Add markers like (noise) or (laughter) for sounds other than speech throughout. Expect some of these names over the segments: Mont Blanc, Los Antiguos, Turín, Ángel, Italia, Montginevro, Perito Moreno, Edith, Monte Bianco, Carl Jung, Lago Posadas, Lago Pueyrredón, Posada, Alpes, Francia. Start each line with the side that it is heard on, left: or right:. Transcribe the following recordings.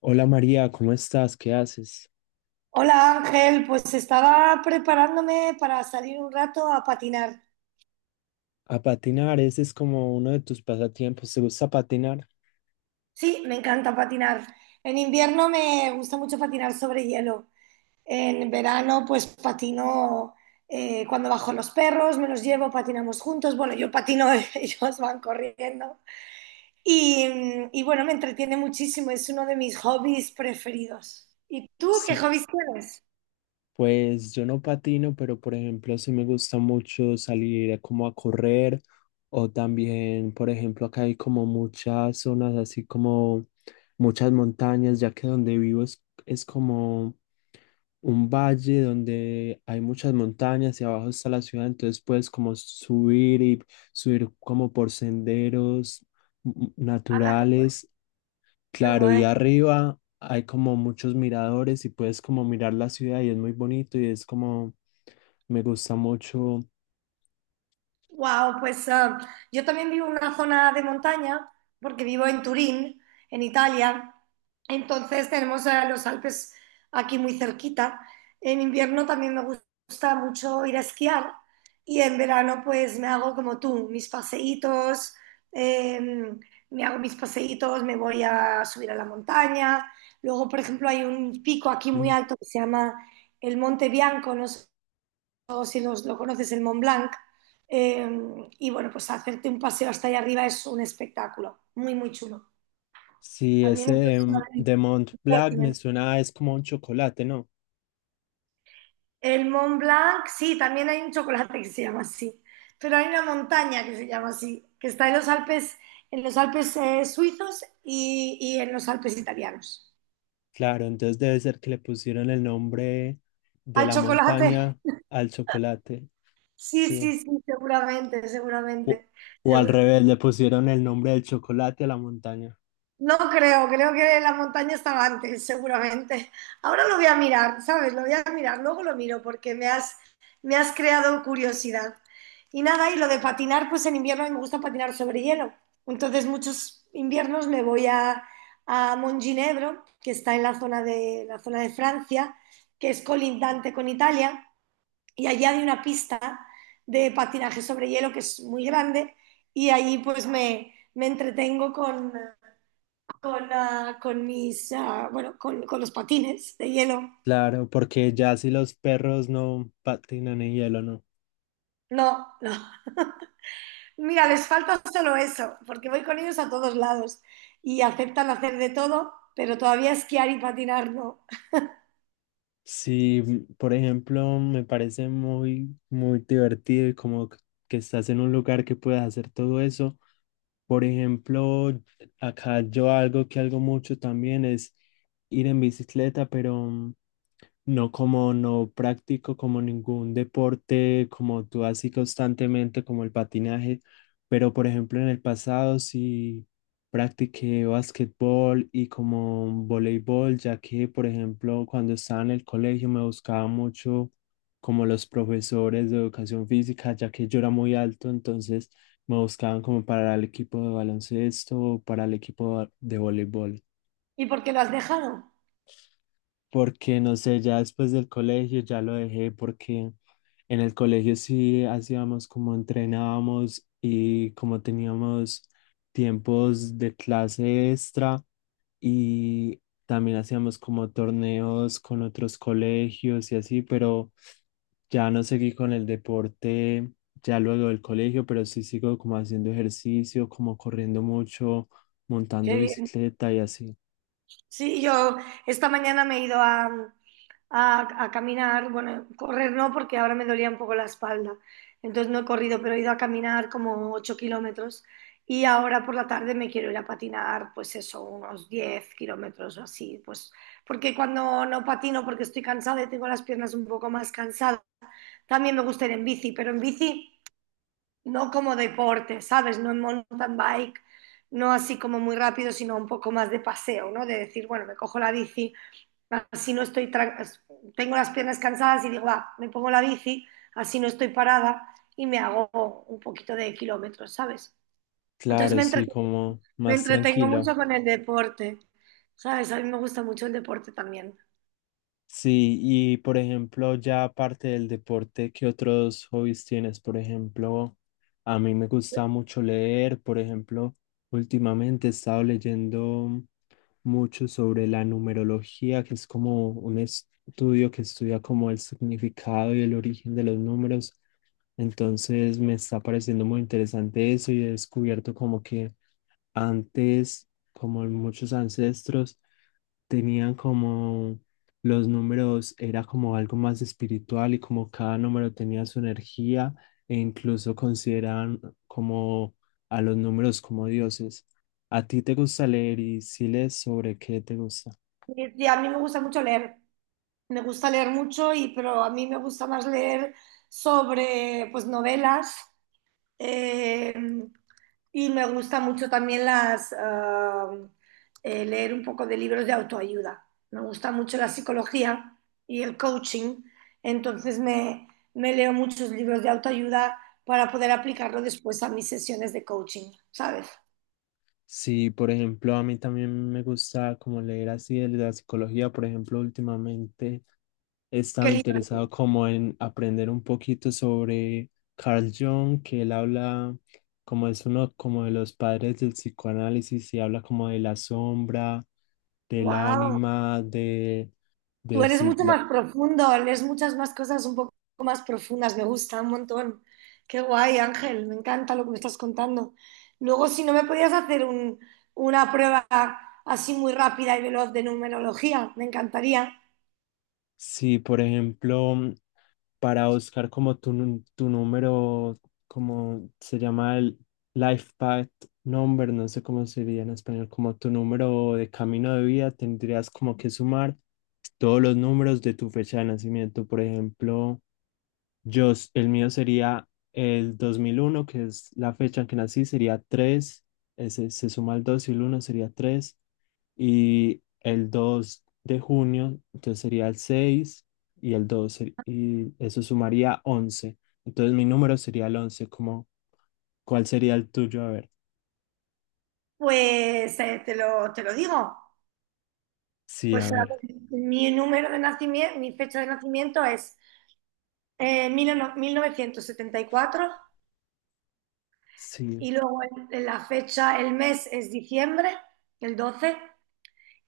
left: Hola María, ¿cómo estás? ¿Qué haces?
right: Hola Ángel, pues estaba preparándome para salir un rato a patinar.
left: A patinar, ese es como uno de tus pasatiempos. ¿Te gusta patinar?
right: Sí, me encanta patinar. En invierno me gusta mucho patinar sobre hielo. En verano pues patino cuando bajo los perros, me los llevo, patinamos juntos. Bueno, yo patino, (laughs) ellos van corriendo. Y bueno, me entretiene muchísimo, es uno de mis hobbies preferidos. ¿Y tú qué
left: Sí.
right: hobbies tienes?
left: Pues yo no patino, pero por ejemplo sí me gusta mucho salir a como a correr o también, por ejemplo, acá hay como muchas zonas, así como muchas montañas, ya que donde vivo es como un valle donde hay muchas montañas y abajo está la ciudad, entonces puedes como subir y subir como por senderos
right: ¡Hala, qué guay!
left: naturales.
right: Qué
left: Claro, y
right: guay.
left: arriba hay como muchos miradores y puedes como mirar la ciudad y es muy bonito y es como, me gusta mucho.
right: Wow, pues yo también vivo en una zona de montaña, porque vivo en Turín, en Italia. Entonces tenemos los Alpes aquí muy cerquita. En invierno también me gusta mucho ir a esquiar y en verano pues me hago como tú, mis paseítos, eh, me hago mis paseítos, me voy a subir a la montaña. Luego, por ejemplo, hay un pico aquí muy
left: Mm.
right: alto que se llama el Monte Bianco, no sé si lo conoces, el Mont Blanc. Eh, y bueno, pues hacerte un paseo hasta allá arriba es un espectáculo, muy, muy chulo.
left: Sí,
right: También
left: ese
right: esto
left: de,
right: es una
left: De Mont Blanc me
right: pertinente.
left: suena, es como un chocolate, ¿no?
right: El Mont Blanc, sí, también hay un chocolate que se llama así, pero hay una montaña que se llama así, que está en los Alpes suizos y en los Alpes italianos.
left: Claro, entonces debe ser que le pusieron el nombre de
right: Hay
left: la
right: chocolate,
left: montaña al chocolate,
right: sí,
left: sí.
right: sí, sí, seguramente,
left: O,
right: seguramente,
left: o al
right: seguro.
left: revés, le pusieron el nombre del chocolate a la montaña.
right: No creo, creo que la montaña estaba antes, seguramente. Ahora lo voy a mirar, ¿sabes? Lo voy a mirar, luego lo miro porque me has creado curiosidad. Y nada, y lo de patinar, pues en invierno a mí me gusta patinar sobre hielo. Entonces muchos inviernos me voy a Montginevro, que está en la zona de Francia, que es colindante con Italia, y allí hay una pista de patinaje sobre hielo que es muy grande y allí pues me entretengo con mis, bueno, con los patines de hielo.
left: Claro, porque ya si los perros no patinan en hielo, ¿no?
right: No, no. Mira, les falta solo eso, porque voy con ellos a todos lados y aceptan hacer de todo, pero todavía esquiar y patinar no.
left: Sí, por ejemplo, me parece muy, muy divertido y como que estás en un lugar que puedas hacer todo eso. Por ejemplo, acá yo algo que hago mucho también es ir en bicicleta, pero no, como no practico como ningún deporte como tú así constantemente como el patinaje, pero por ejemplo en el pasado sí practiqué basquetbol y como voleibol, ya que por ejemplo cuando estaba en el colegio me buscaba mucho como los profesores de educación física, ya que yo era muy alto, entonces me buscaban como para el equipo de baloncesto o para el equipo de voleibol
right: ¿Y por qué lo has dejado?
left: porque no sé, ya después del colegio ya lo dejé porque en el colegio sí hacíamos como entrenábamos y como teníamos tiempos de clase extra y también hacíamos como torneos con otros colegios y así, pero ya no seguí con el deporte ya luego del colegio, pero sí sigo como haciendo ejercicio, como corriendo mucho, montando
right: Qué bien.
left: bicicleta y así.
right: Sí, yo esta mañana me he ido a, a caminar, bueno, correr no, porque ahora me dolía un poco la espalda, entonces no he corrido, pero he ido a caminar como 8 kilómetros y ahora por la tarde me quiero ir a patinar, pues eso, unos 10 kilómetros o así, pues porque cuando no patino, porque estoy cansada y tengo las piernas un poco más cansadas, también me gusta ir en bici, pero en bici no como deporte, ¿sabes? No en mountain bike, no así como muy rápido, sino un poco más de paseo, ¿no? De decir, bueno, me cojo la bici, así no estoy, tengo las piernas cansadas y digo, va, me pongo la bici, así no estoy parada y me hago un poquito de kilómetros, ¿sabes? Entonces
left: Claro, sí, como
right: me
left: más
right: entretengo
left: tranquilo.
right: mucho con el deporte, ¿sabes? A mí me gusta mucho el deporte también.
left: Sí, y por ejemplo, ya aparte del deporte, ¿qué otros hobbies tienes? Por ejemplo, a mí me gusta mucho leer, por ejemplo, últimamente he estado leyendo mucho sobre la numerología, que es como un estudio que estudia como el significado y el origen de los números. Entonces me está pareciendo muy interesante eso y he descubierto como que antes, como muchos ancestros, tenían como los números, era como algo más espiritual y como cada número tenía su energía e incluso consideraban como a los números como dioses. ¿A ti te gusta leer y si lees sobre qué te gusta?
right: Y a mí me gusta mucho leer, me gusta leer mucho, y, pero a mí me gusta más leer sobre, pues, novelas Eh, y me gusta mucho también leer un poco de libros de autoayuda. Me gusta mucho la psicología y el coaching, entonces me leo muchos libros de autoayuda para poder aplicarlo después a mis sesiones de coaching, ¿sabes?
left: Sí, por ejemplo, a mí también me gusta como leer así de la psicología, por ejemplo, últimamente he
right: ¡Qué
left: estado interesado
right: libro!
left: como en aprender un poquito sobre Carl Jung, que él habla como es uno como de los padres del psicoanálisis y habla como de la sombra, del
right: ¡Wow!
left: ánima,
right: Tú
left: de
right: eres
left: si,
right: mucho más profundo, lees muchas más cosas un poco más profundas, me gusta un montón. Qué guay, Ángel, me encanta lo que me estás contando. Luego, si no me podías hacer una prueba así muy rápida y veloz de numerología, me encantaría.
left: si, por ejemplo, para buscar como tu, tu número, como se llama el life path number, no sé cómo sería en español, como tu número de camino de vida, tendrías como que sumar todos los números de tu fecha de nacimiento. Por ejemplo, yo, el mío sería el 2001 que es la fecha en que nací, sería 3, ese, se suma el 2 y el 1 sería 3 y el 2 de junio, entonces sería el 6 y el 2, y eso sumaría once. Entonces mi número sería el 11. Como, ¿cuál sería el tuyo? A ver,
right: Pues te lo digo.
left: sí, a
right: Pues a
left: ver,
right: ver, mi número de nacimiento, mi fecha de nacimiento es 1974 y cuatro
left: sí.
right: y luego la fecha, el mes es diciembre, el 12.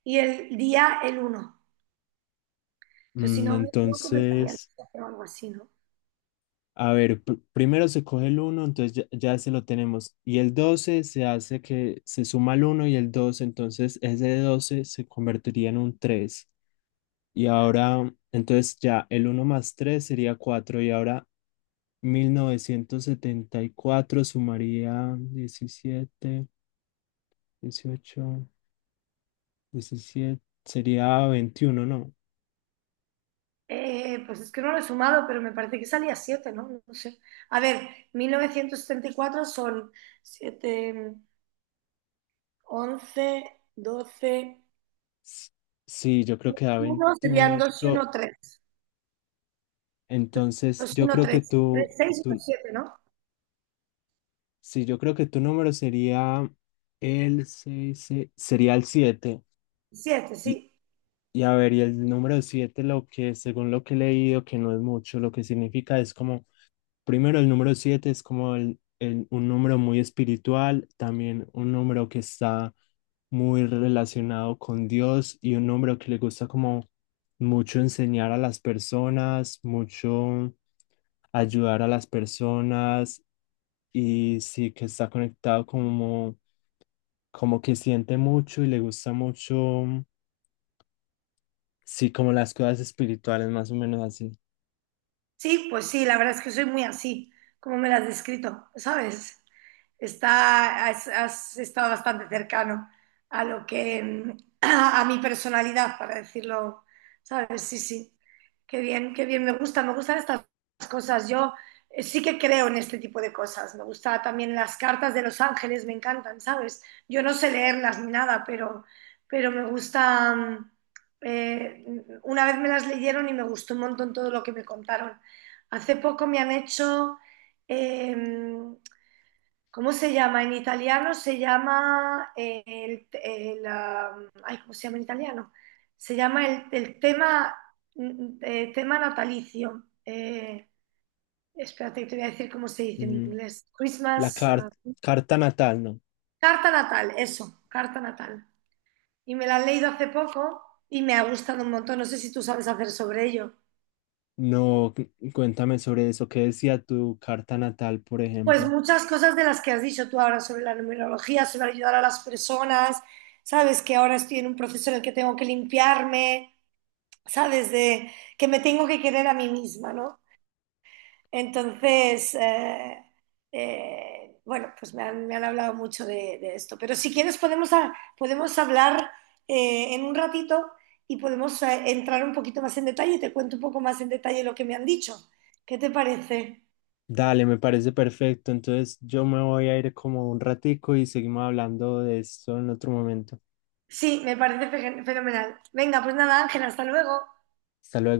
right: Y el día el uno. Entonces, si
left: Mm,
right: no me equivoco, me salía el
left: entonces...
right: 7 o algo así, ¿no?
left: A ver, primero se coge el uno entonces ya, ya ese lo tenemos. Y el doce se hace que se suma el uno y el doce, entonces ese 12 se convertiría en un tres. Y ahora, entonces ya el uno más 3 sería cuatro. Y ahora 1974 sumaría diecisiete, dieciocho, diecisiete sería veintiuno, ¿no?
right: Pues es que no lo he sumado, pero me parece que salía siete, ¿no? No sé. A ver, 1974 son siete, once, doce,
left: S- Sí, yo creo que da
right: uno serían
left: 21
right: 2 y uno tres,
left: Entonces,
right: 2 y
left: yo
right: 1,
left: creo que
right: 3 3,
left: tú,
right: 6 y uno
left: tú,
right: siete, ¿no?
left: sí, yo creo que tu número sería el seis, sería el siete.
right: Siete,
left: Y,
right: sí.
left: y a ver, y el número 7 lo que, según lo que he leído, que no es mucho, lo que significa es como, primero, el número 7 es como un número muy espiritual, también un número que está muy relacionado con Dios y un número que le gusta como mucho enseñar a las personas, mucho ayudar a las personas y sí que está conectado como, como que siente mucho y le gusta mucho, sí, como las cosas espirituales, más o menos así.
right: Sí, pues sí, la verdad es que soy muy así, como me la has descrito, ¿sabes? Has estado bastante cercano a lo que, (clears throat) a, mi personalidad, para decirlo, ¿sabes? Sí, sí. Qué bien, me gusta, me gustan estas cosas. Yo sí que creo en este tipo de cosas. Me gusta también las cartas de los ángeles, me encantan, ¿sabes? Yo no sé leerlas ni nada, pero me gusta. Eh, una vez me las leyeron y me gustó un montón todo lo que me contaron. Hace poco me han hecho, eh, ¿cómo se llama? En italiano se llama ¿cómo se llama en italiano? Se llama el tema natalicio. Espérate, te voy a decir cómo se dice en
left: Mm,
right: inglés.
left: La
right: Christmas,
left: car- carta natal, ¿no?
right: carta natal, eso, carta natal. Y me la han leído hace poco y me ha gustado un montón. No sé si tú sabes hacer sobre ello.
left: No, cuéntame sobre eso. ¿Qué decía tu carta natal, por
right: Pues
left: ejemplo?
right: muchas cosas de las que has dicho tú ahora sobre la numerología, sobre ayudar a las personas, sabes que ahora estoy en un proceso en el que tengo que limpiarme, sabes de que me tengo que querer a mí misma, ¿no? Entonces, bueno, pues me han hablado mucho de esto, pero si quieres podemos hablar en un ratito y podemos entrar un poquito más en detalle, te cuento un poco más en detalle lo que me han dicho. ¿Qué te parece?
left: Dale, me parece perfecto. Entonces yo me voy a ir como un ratico y seguimos hablando de esto en otro momento.
right: Sí, me parece fenomenal. Venga, pues nada, Ángel, hasta luego.
left: Hasta luego.